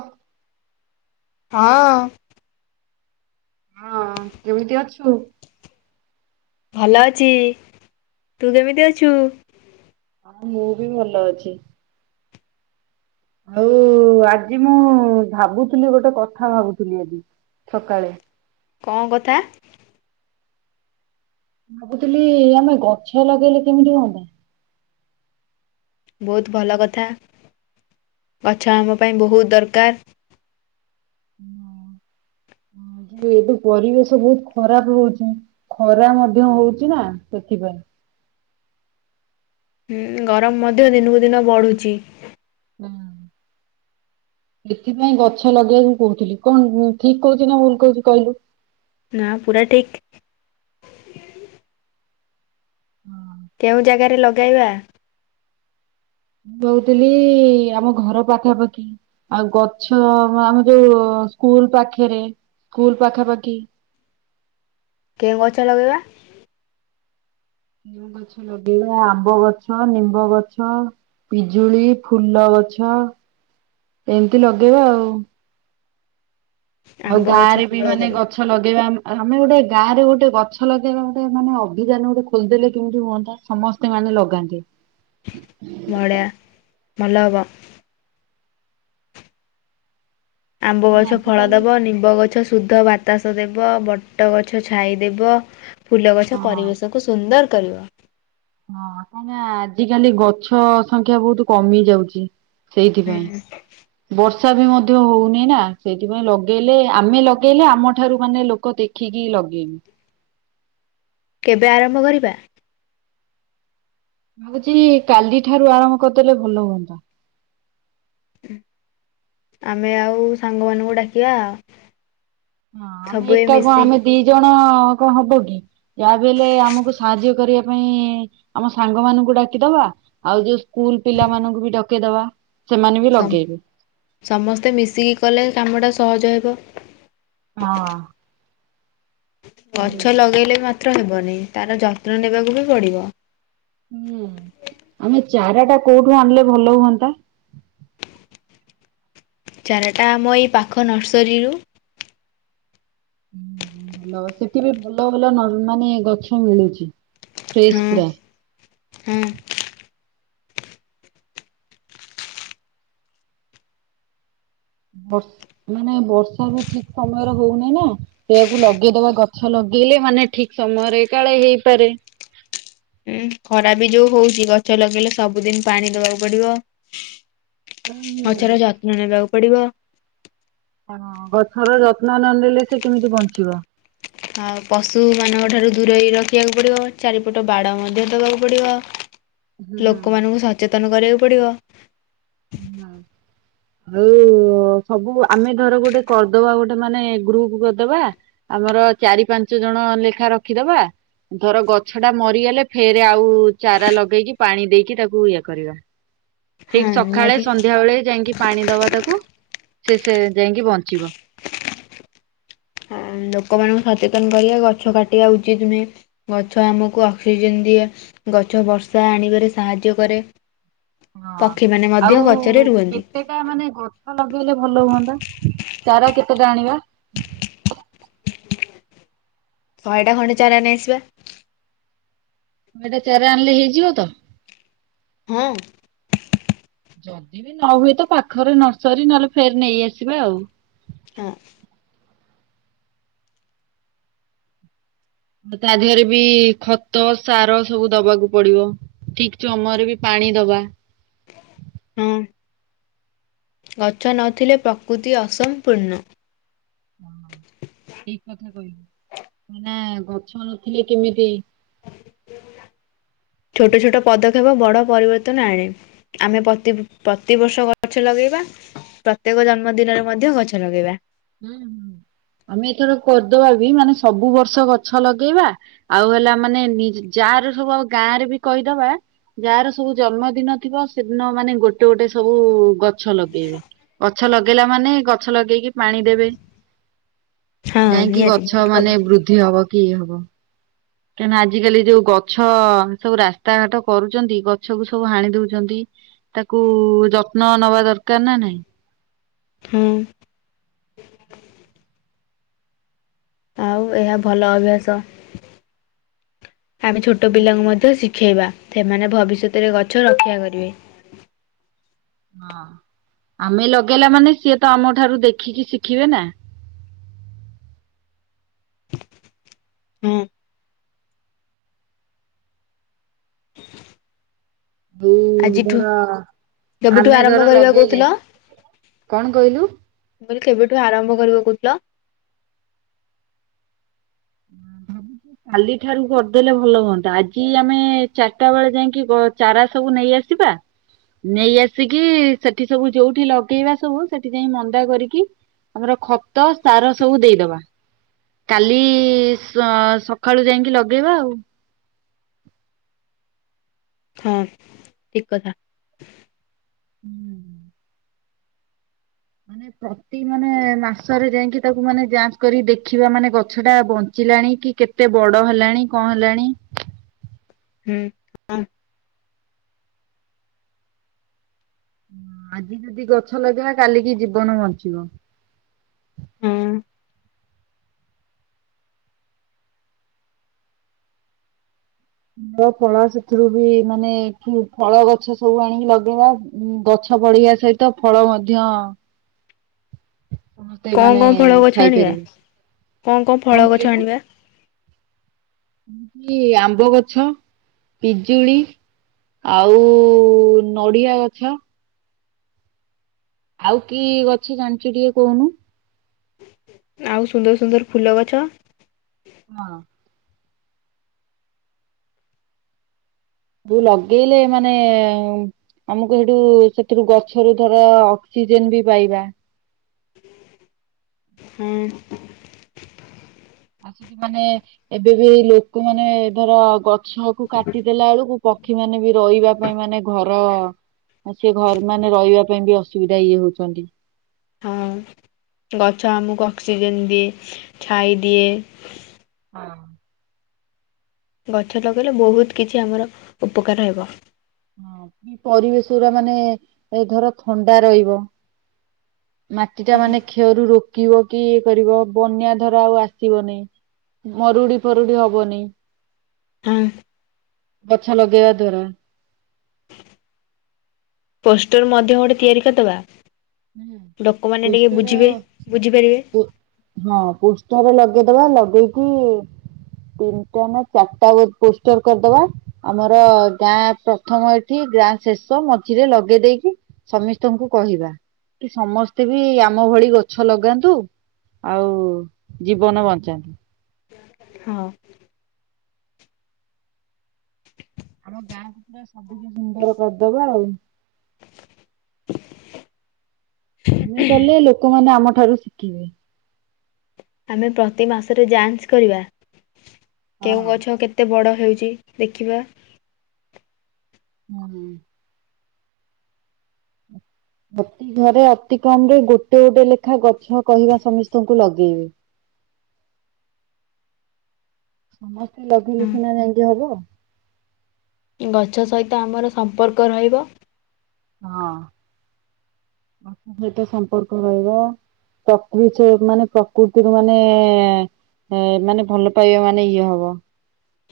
ହଁ। ହଁ। ହଁ କେମିତି ଅଛୁ? ଭଲ ଅଛି, ତୁ କେମିତି ଅଛୁ? ହଁ ମୁଁ ବି ଭଲ ଅଛି। ଆଉ ଆଜି ମୁଁ ଭାବୁଥିଲି ଗୋଟେ କଥା ଭାବୁଥିଲି ଆଜି ସକାଳେ କଣ କଥା? ଭାବୁଥିଲି ଆମେ ଗଛ ଲଗେଇଲେ କେମିତି ହୁଅନ୍ତା? ବହୁତ ଭଲ କଥା ଗଛ ଆମ ପାଇଁ ବହୁତ ଦରକାର ଏଠୁ ପରିବେଶ ବହୁତ ଖରାପ ହଉଛି, ଖରା ମଧ୍ୟ ହଉଛି ନା ସେଥିପାଇଁ ହୁଁ ଗରମ ମଧ୍ୟ ଦିନକୁ ଦିନ ବଢୁଛି ହୁଁ। ସେଥିପାଇଁ ଗଛ ଲଗେଇବାକୁ କହୁଥିଲି, କଣ ଠିକ କହୁଛି ନା ଭୁଲ କହୁଛି କହିଲୁ ନା ପୁରା ଠିକ। ହଁ। କେଉଁ ଜାଗାରେ ଲଗେଇବା? ମୁଁ କହୁଥିଲି ଆମ ଘର ପାଖାପାଖି ଆଉ ଗଛ ଆମ ଯୋଉ ତ ସ୍କୁଲ ପାଖରେ ସ୍କୁଲ ପାଖାପାଖି କେଉଁ ଗଛ ଲଗେଇବା? କେଉଁ ଗଛ ଲଗେଇବା ଆମ୍ବ ଗଛ ନିମ୍ବ ଗଛ ପିଜୁଳି ଫୁଲ ଗଛ ଏମିତି ଲଗେଇବା ଆଉ ଆଉ ଆମ୍ବ ଗାଁ ଗଛ ରେ ବି ଫଳ ମାନେ ଦେବ ଗଛ ଲଗେଇବା ଆମ ଆ ଆମେ ଗୋଟେ ଗାଁରେ ଗୋଟେ ଗଛ ଲଗେଇବା ଗୋଟେ ମାନେ ଅଭିଯାନ ଗୋଟେ ଖୋଲିଦଲେ କେମିତି ହୁଅନ୍ତା ସମସ୍ତେ ମାନେ ଲଗାନ୍ତେ ବଢିଆ ଭଲ ହବ ଆମ୍ବ ମାନେ ଗଛ ଫଳ ଆଜିକାଲି ଦବ ନିମ୍ବ ଗଛ ଶୁଦ୍ଧ ବାତାସ ଦେବ ବଟ ଗଛ ଛାଇ ଦେବ ଫୁଲ ହଁ ଗଛ ପରିବେଶକୁ ସୁନ୍ଦର କରିବ ହଁ କାହିଁକ ନା ଆଜି କାଲି ଗଛ ସଂଖ୍ୟା ବହୁତ କମି ଯାଉଚି ସେଇଥିପାଇଁ ହୁଁ ବର୍ଷ ବର୍ଷା ବି ମଧ୍ୟ ହଉନି ନା ସେଇଥିପାଇଁ ଲଗେଇଲେ ଆମେ ଲଗେଇଲେ ଆମଠାରୁ ମାନେ ଲୋକ ଦେଖିକି ଲ ଲଗେଇବୁ କେବେ ଆରମ୍ଭ କରିବା? ଭାବୁଛି କାଲି ଠାରୁ ଆରମ୍ଭ କରିଦେଲେ ଭଲ ହୁଅନ୍ତା ଆମେ ଆଉ ସାଙ୍ଗମାନାନଙ୍କୁ ଡାକିବା ହଁ ଆମେ ସବୁ ଏ ଏକା କଣ ଆମେ ମିଶିକି ଦି ଜଣ ଆ କଣ ହବ କି ଯାହା ବି ହେଲେ ଆମକୁ ସାହାଯ୍ୟ କରିବା ପାଇଁ ଆମ ସାଙ୍ଗ ମାନଙ୍କୁ ଡାକିଦବା ଆଉ ଯୋଉ ସ୍କୁଲ ପିଲା ମାନଙ୍କୁ ବି ଡକେଇଦବା ସେମାନେ ବି ସମ ଲଗେଇବେ। ସମସ୍ତେ ମିଶିକି କଲେ କାମଟା ସହଜ ହେବ ହଁ। ଗଛ ଲଗେଇଲେ ମାତ୍ର ହେବନି ତାର ଯତ୍ନ ନେବାକୁ ବି ପଡିବ ହୁଁ ଆମେ ଚାରା ଟା କୋଉଠୁ ଆଣିଲେ ଭଲ ହୁଅନ୍ତା? ଚାରାଟା ଆମ ଏଇ ପାଖ ନର୍ସରୀରୁ। ହଁ ଭଲ ସେଠି ବି ଭଲ ଭଲ ନ ମାନେ ଗଛ ମିଳୁଚି ହଁ ହଁ। ବଷ ମାନେ ବର୍ଷା ବି ଠିକ ସମୟରେ ହଉନି ନା ସେଆକୁ ଲଗେଇଦବା ଗଛ ଲଗେଇ ଗେଇଲେ ମାନେ ଠିକ ସମୟରେ କାଳେ ହେଇପାରେ ହୁଁ। ଖରା ବି ଯୋଉ ହଉଛି ଗଛ ଲଗେଇଲେ ସବୁଦିନ ପାଣି ଦବାକୁ ପଡିବ ହୁଁ ହୁଁ। ଗଛର ଯତ୍ନ ନେବାକୁ ପଡିବ ହଁ ଗଛର ଯତ୍ନ ନନେଲେ ସେ କେମିତି ବଞ୍ଚିବ? ଆଉ ପଶୁମାନଙ୍କ ଠାରୁ ଦୂରେଇ ରଖିବାକୁ ପଡ଼ିବ ଚାରିପଟ ବାଡ଼ ମଧ୍ୟ ଦେବାକୁ ପଡ଼ିବ ହୁଁ। ଲୋକମାନଙ୍କୁ ସଚେତନ କରିବାକୁ ପଡିବ ହୁଁ। ଆଉ ସବୁ ଆମେ ଧର ଗୋଟେ କରିଦବା ଗୋଟେ ମାନେ ଗ୍ରୁପ କରଦବା ଆମର ଚାରି ପାଞ୍ଚ ଜଣ ଲେଖା ରଖିଦବା ଧର ଗଛ ଟା ମରିଗଲେ ଫେରେ ଆଉ ଚାରା ଲଗେଇକି ପାଣି ଦେଇକି ତାକୁ ଇଏ କରିବା ହଁ ଠିକ୍ ସକାଳେ ନିହାତି। ସନ୍ଧ୍ୟାବେଳେ ଯାଇକି ପାଣିଦବା ତାକୁ ସେ ସେ ଯାଇଁକି ବଞ୍ଚିବ। ଏଁ ଲୋକମାନଙ୍କୁ ସଚେତନ କରିବା ଗଛ କାଟିଆ ଉଚିତ୍ ନୁହେଁ ଗଛ ଆମକୁ ଅକ୍ସିଜେନ୍ ଦିଏ। ଗଛ ବର୍ଷା ଆଣିବାରେ ସାହାଯ୍ୟ କରେ ହଁ ପକ୍ଷୀମାନେ ମଧ୍ୟ ଆଉ ଗଛରେ ରୁହନ୍ତି କେତେଟା ମାନେ ଗଛ ଲଗେଇଲେ ଭଲ ହୁଅନ୍ତା? ଚାରା କେତେଟା ଆଣିବା? ଶହେଟା ଖଣ୍ଡେ ଚାରା ନେଇ ଆସିବା। ଶହେ ଟା ଚାରା ଆଣିଲେ ହେଇଯିବ ତ? ହଁ। ଯଦି ବି ନ ହୁଏ ତ ପାଖରେ ନର୍ସରୀ ନଏଲେ ଫେର୍ ନେଇ ଆସିବା ଆଉ। ହଁ। ତା ଧିଏରେ ବି ଖତ ସାର ସବୁ ଦବାକୁ ପଡ଼ିବ। ଠିକ୍ ଚମୟରେ ବି ପାଣି ଦବା। ହଁ ଗଛ ନଥିଲେ ପ୍ରକୃତି ଅସମ୍ପୂର୍ଣ୍ଣ। ହ ଠିକ କଥା କହିଲେ ମାନେ ଗଛ ନଥିଲେ କେମିତି। [inaudible] ଛୋଟ ଛୋଟ ପଦକ୍ଷେପ ବଡ଼ ପରିବର୍ତ୍ତନ ଆଣେ ଆମେ ପତି ପ୍ରତିବର୍ଷ ଗଛ ଲଗେଇବା। ପ୍ରତେକ ଜନ୍ମ ଦିନରେ ମଧ୍ୟ ଗଛ ଲଗେଇବା। ହୁଁ ହୁଁ। ଆମେ ଏଥର କରି ଦବା ବି ମାନେ ସବୁ ବର୍ଷ ଗଛ ଲଗେଇବା ଆଉ ହେଲା ମାନେ ନି ଯା ଆରେ ସବୁ ଆଉ ଗାଁ ରେ ବି କହିଦବା। ଯାଆର ସବୁ ଜନ୍ମଦିନ ଥିବ ସେଦିନ ମାନେ ଗୋଟେ ଗୋଟେ ସବୁ ଗଛ ଲଗେଇବେ। ଗଛ ଲଗେଇଲା ମାନେ ଗଛ ଲଗେଇକି ପାଣିଦେବେ। ହଁ ଜାଇଁକି ନିହାତି ଗଛ ବହୁତ ଭଲ ମାନେ ବୃଦ୍ଧିହବ କି ଇଏ ହବ। କାଇଁନା ଆଜିିକାଲି ଯୋଉ ଗଛ ସବୁ ରାସ୍ତାଘାଟ କରୁଚନ୍ତି ଗଛକୁ ସବୁ ହାଣି ଦଉଚନ୍ତି। ତାକୁ ଯତ୍ନ ନବା ଦରକାର୍ ନା ନାଇଁ। ହୁଁ। ଆଉ ଏହା ଭଲ ଅଭ୍ୟାସ। ଆମେ ଛୋଟ ପିଲାଙ୍କୁ ହୁଁ ମଧ୍ୟ ଶିଖେଇବା। ସେମାନେ ଭବିଷ୍ୟତରେ ଗଛ ରକ୍ଷା କରିବେ। ହଁ ଆମେ ଲଗେଇଲା ମାନେ ସିଏ ତ ଆମ ଠାରୁ ଦେଖିକି ଶିଖିବେ ନା। [unintelligible] ହୁଁ। ଯୋଉ ଆଜିଠୁ ଧର କେବେଠୁ ଆମେ ଧର ଆରମ୍ଭ କରିବା ଲଗେଇଲେ କହୁଥିଲ? କଣ କହିଲୁ? ମୁଁ କହିଲି କେବେଠୁ ଆରମ୍ଭ କରିବ କହୁଥିଲ? ଉଁ। କାଲି ଠାରୁ କରିଦେଲେ ଭଲ ହୁଅନ୍ତା ଆଜି ଆମେ ଚାର ଟା ବେଳେ ଯାଇକି ଚାରା ସବୁ ନେଇ ଆସିବା। ନେଇଆସିକି ସେଠିସବୁ ଯୋଉଠି ଲଗେଇବା ସବୁ ସେଠି ଯାଇ ମନ୍ଦା କରିକି। ଆମର ଖତ ସାର ସବୁ ଦେଇଦବା। କାଲି ସ ସଖାଳୁ ଯାଇକି ଲଗେଇବା ଆଉ। ହଁ ଠିକ୍ କଥା। ହୁଁ। ମାନେ ପ୍ରତି ମାନେ ମାସରେ ଯାଇକି ତାକୁ ମାନେ ଯାଞ୍ଚ୍ କରି ଦେଖିବା ମାନେ ଗଛଟା ବଞ୍ଚି ଲାଣି କି କେତେ ବଡ଼ ହେଲାଣି କଣ ହେଲାଣି। ହୁଁ ହଁ। ଆଜିଯଦି ଗଛ ଲଗେଇବା କାଲିକି ଜୀବନ ବଞ୍ଚିବ। ହୁଁ ଫୁଲ ଫଳ ସେଥିରୁ ବି ମାନେ ଫୁ ଫଳଗଛ ସବୁ ଆଣିକି ଲଗେଇବା ଗଛ। ଗଛ ବଢିବା ସହିତ ଫଳ ମଧ୍ୟ। ସମସ୍ତେ କଣ ମାନେ କଣ ଫଳ ଗଛ ଆଣିବା? ଖାଇପାରିବେ କଣ ଫଳ କଣ ଗଛ କହିଲୁ? ଆଣିବା ମୁଁ କହିଲି ଆମ୍ବ ଗଛ ପିଜୁଳି। ଆଉ ନଡିଆ ଗଛ। ଆଉ କି ଗଛ ଜାଣିଚୁ ଟିକେ କହୁନୁ। ଆଉ ସୁନ୍ଦର ସୁନ୍ଦର ଫୁଲ ଗଛ। ହଁ। ଯୋଉ ଲଗେଇଲେ ମାନେ। ଆମକୁ ସେଠୁ ସେଥିରୁ ଗଛରୁ ଧର ଅକ୍ସିଜେନ ବି ପାଇବା। ହୁଁ। ଆଉ ସେଠି ମାନେ ଏବେ ବି ଲୋକମାନେ ଧର ଗଛ କୁ କାଟି ଦେଲାଏଳୁକୁ ପ ପକ୍ଷୀ ମାନେ ବି ରହିବା ପାଇଁ ମାନେ ଘର। ଆଉ ସେ ଘର ମାନେ ରହିବା ପାଇଁ ବି ଅସୁବିଧା ଇଏ ହଉଛନ୍ତି। ହଁ ଗଛ ଆମକୁ ଅକ୍ସିଜେନ ଦିଏ, ଛାଇ ଦିଏ। ହଁ। ଗଛ ଲଗେଇଲେ ବହୁତ କିଛି ଆମର ଉପକାର ହେବ। ହଁ ପରିବେଶ ଉରା ମାନେ ଏ ଧର ଥଣ୍ଡା ରହିବ। ମାଟି ଟା ହୁଁ। ମାନେ କ୍ଷୟରୁ ରୋକିବ କି ଇଏ କରିବ ବନ୍ୟା ଧର ଆଉ ଆସିବ ନେଇ। ମରୁଡି ଫରୁଡି ହବନି। ହୁଁ। ଗଛ ଲଗେଇବା ଦ୍ୱାରା। ପୋଷ୍ଟର୍ ମଧ୍ୟ ଗୋଟେ ତିଆରି କରିଦବା। ହୁଁ ଲୋକମାନେ ଟିକେ ପୋଷ୍ଟର ବୁଝିବେ ବୁଝିପାରିବେ ଉ ହଁ ପୋଷ୍ଟର ଲଗ ଲଗେଇଦବା ଲଗେଇକି ତିନିଟା ନା ଚାରିଟା ବ ପୋଷ୍ଟର୍ କରିଦବା, ଆମର ଗାଁ ପ୍ରଥମ ଏଠି ଗାଁ ଶେଷ, ମଝିରେ ଲଗେଇ ଦେଇକି ସମିସ୍ତଙ୍କୁ କହିବା। କି ସମସ୍ତେ ବି ଆମ ଭଳି ଗଛ ଲଗାନ୍ତୁ ଆଉ ଜୀବନ ବଞ୍ଚାନ୍ତୁ। ହଁ ଆମ ଗାଁକୁ ପୁରା ସବୁଜ ସୁନ୍ଦର କରିଦବା ଆଉ। ଆମେ କଲେ ଲୋକମାନେ ଆମ ଠାରୁ ଶିଖିବେ। ଆମେ ପ୍ରତି ମାସରେ ଯାଞ୍ଚ କରିବା, କେଉଁ ଗଛ କେତେ ବଡ ହେ ହେଉଛି ଦେଖିବା। ହୁଁ। [inaudible] ପ୍ରତି ଘରେ ଅତି କମ୍ ରେ ଗୋଟେ ଗୋଟେ ଲେଖା ଗଛ କହିବା ସମସ୍ତଙ୍କୁ ଲଗେଇବେ। [inaudible] ସମସ୍ତେ ଲଗେଇଲେ ସିନା ହଁ ଯାଇକି ହବ। ଗଛ ସହିତ ଆମର ସମ୍ପର୍କ ରହିବ। ହଁ ଗଛ ସହିତ ସମ୍ପର୍କ ରହିବ। ପ୍ରକୃତ ମାନେ ପ୍ରକୃତିରୁ ମାନେ-ଏ-ଏ ଏ ମାନେ ଭଲ ପାଇବା ମାନେ ଇଏ ହବ।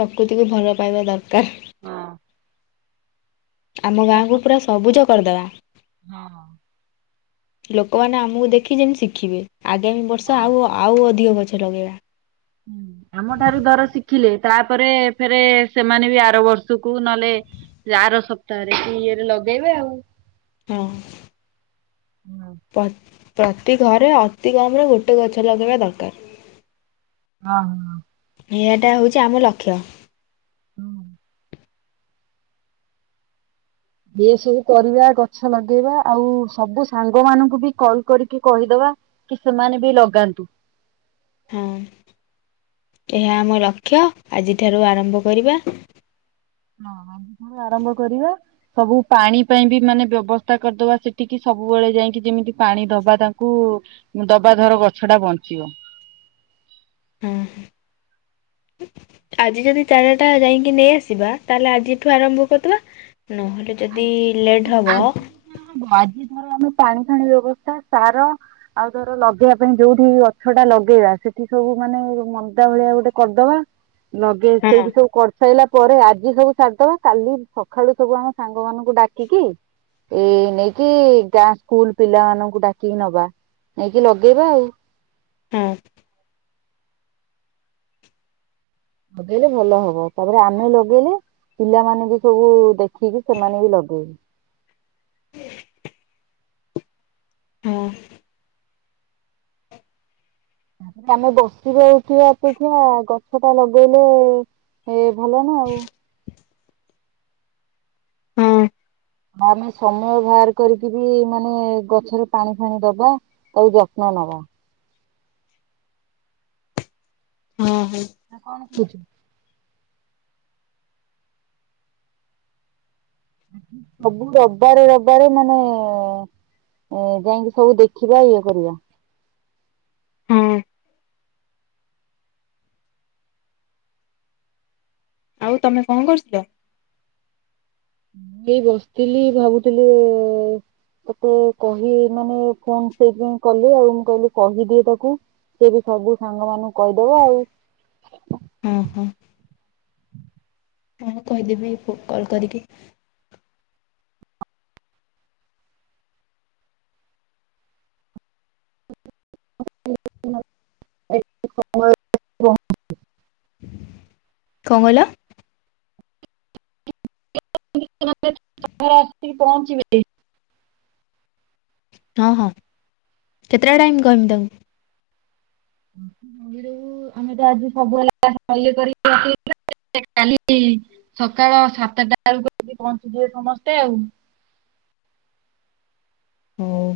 ପ୍ରକୃତିକୁୁ ଭଲ ପାଇବା ଦର୍କାର୍। ହଁ। ଆମ ଗାଁକୁୁ ପୁରା ସବୁଜ କରଦବା। ହଁ। ଲୋକମାନେ ଆମକୁ ଦେଖି ଯେମିତି ଶିଖିବେଜ ଆଗାମୀ ବର୍ଷ ହଁ। ଆଉ ଆଉ ଅଧ ଦଧିକ ଗଛ ଲଗେଇବା। ହୁଁ ଆମ ଠାରୁ ଧର ଶିଖିଲେ ତାପରେ ଫେରେ ସେମାନେ ବି ଆର ବର୍ଷକୁ ନହେଲେ ଆର ସପ୍ତାହରେ କି ଇଏରେ ଲଗେଇବେ ଆଉ। ହଁ। ପ ପ୍ରତି ଘରେ ଅତି କମରେ ଗୋଟେ ଗଛ ଲଗେଇବା ଦରକାର। ଆଁ ହଁ। ଏହାଟା ହେଉଛି ଆମ ଲକ୍ଷ୍ୟ। ହୁଁ। ଏ ସବୁ କରିବା, ଗଛ ଲଗେଇବା, ଆଉ ସବୁ ସାଙ୍ଗମାନଙ୍କୁ ବି କଲ କରିକି କହିଦବା କି ସେମାନେ ବି ଲଗାନ୍ତୁ। ହଁ। ଏହା ଆମ ଲକ୍ଷ୍ୟ ଆଜିଠାରୁ ଆରମ୍ଭ କରିବା। ହଁ ଆ-ଆରମ୍ଭ କରିବା ସବୁ ପାଣି ପାଇଁ ବି ମାନେ ବ୍ୟବସ୍ଥା କରିଦବା ସେଠିକି ସବୁ ସବୁବେଳେ ଯାଇକି ଯେମିତି ପାଣି ଦବା ତାଙ୍କୁ, ଦବା ଧର ଗଛଟା ବଞ୍ଚିବ। ହ [inaudible] ହୁଁ। ଆଜି ଯଦି ଚାରା ଟା ଯାଇକି ନେଇ ଆସିବା ତାହେଲେ ଆଜିଠୁ ଆରମ୍ଭ କରିଦବା ନହେଲେ ଯଦି ଲେଟ୍ ହବ [unintelligible] ଆମ ପାଣି ଫାଣି ବ୍ୟବସ୍ଥା ସାର ଆଉ ଧର ଲଗେଇବା ପାଇଁ ଯୋଉଠି ଗଛ ଟା ଲଗେଇବା ସେ ସେଠି ସବୁ ମାନେ ମନ୍ଦା ଭଳିଆ ଗୋଟେ କରିଦବା ଲଗେଇ ହଁ ସେଇଠୀ ସବୁ କରିସାରିଲା ପରେ ଆଜି ସବୁ ସାରିଦବା କାଲି ସକାଳୁ ସବୁ ଆମେ ସାଙ୍ଗମାନଙ୍କୁ ଡାକିକି ଏଇ ନେଇକି ଗାଁ ସ୍କୁଲ ପିଲାମାନଙ୍କୁ ଡାକିକି ନବା ନେଇକି ଲଗେଇବା ଆଉ। ହଁ। ଲଗେଇଲେ ଭଲ ହବ ତାପରେ ଆମେ ଲଗେଇଲେ ପିଲାମାନେ ବି ସବୁ ଦେଖିକି ସେମାନେ ବି ଲଗେଇବେ। ହଁ। ତାପରେ ଆମେ ବସିବା ଉଠିବା ଅପେକ୍ଷା ଗଛଟା ଲଗେଇଲେ ଏ ଭଲ ନା ଆଉ। ହଁ। ଆମେ ସମୟ ବାହାର କରିକି ବି ମାନେ ଗଛରେ ପାଣି ଫାଣି ଦବା ଆଉ ଯତ୍ନ ନବା ହଁ। ହଁ। ଆ କଣ କହୁଛୁ ସବୁ ରବିବାରେ ରବିବାରେ ମାନେ ଏ ଯାଇକି ସବୁ ଦେଖିବା ଇଏ କରିବା ହଁ। ଆଉ ତମେ କଣ କରୁଥିଲ ମୁଁ ଏଇ ବସିଥିଲି ଭାବୁଥିଲି ମତେ କହି ମାନେ ଫୋନ ସେଇଥିପାଇଁ କଲି ଆଉ ମୁଁ କହିଲି କହିଦିଏ ତାକୁ ସିଏ ବି ସବୁ ସାଙ୍ଗ ମାନଙ୍କୁ କହିଦବ ଆଉ। ଓ ହୋ। ହଁ କହିଦେବି କଲ କରିକି। [unintelligible] [unintelligible] କଣ କହିଲ [unintelligible] ରେ ଆସି ପହଞ୍ଚିବେ। ହଁ ହଁ କେତେଟା ଟାଇମ୍ କହମି ତାଙ୍କୁ ଆମେ ତ ଆଜି ସବୁ [unintelligible] କାଲି ସକାଳ ସାତଟା ବେଳକୁ ଆସି ପହଞ୍ଚିଯିବେ ସମସ୍ତେ ଆଉ। [inaudible] ହଉ।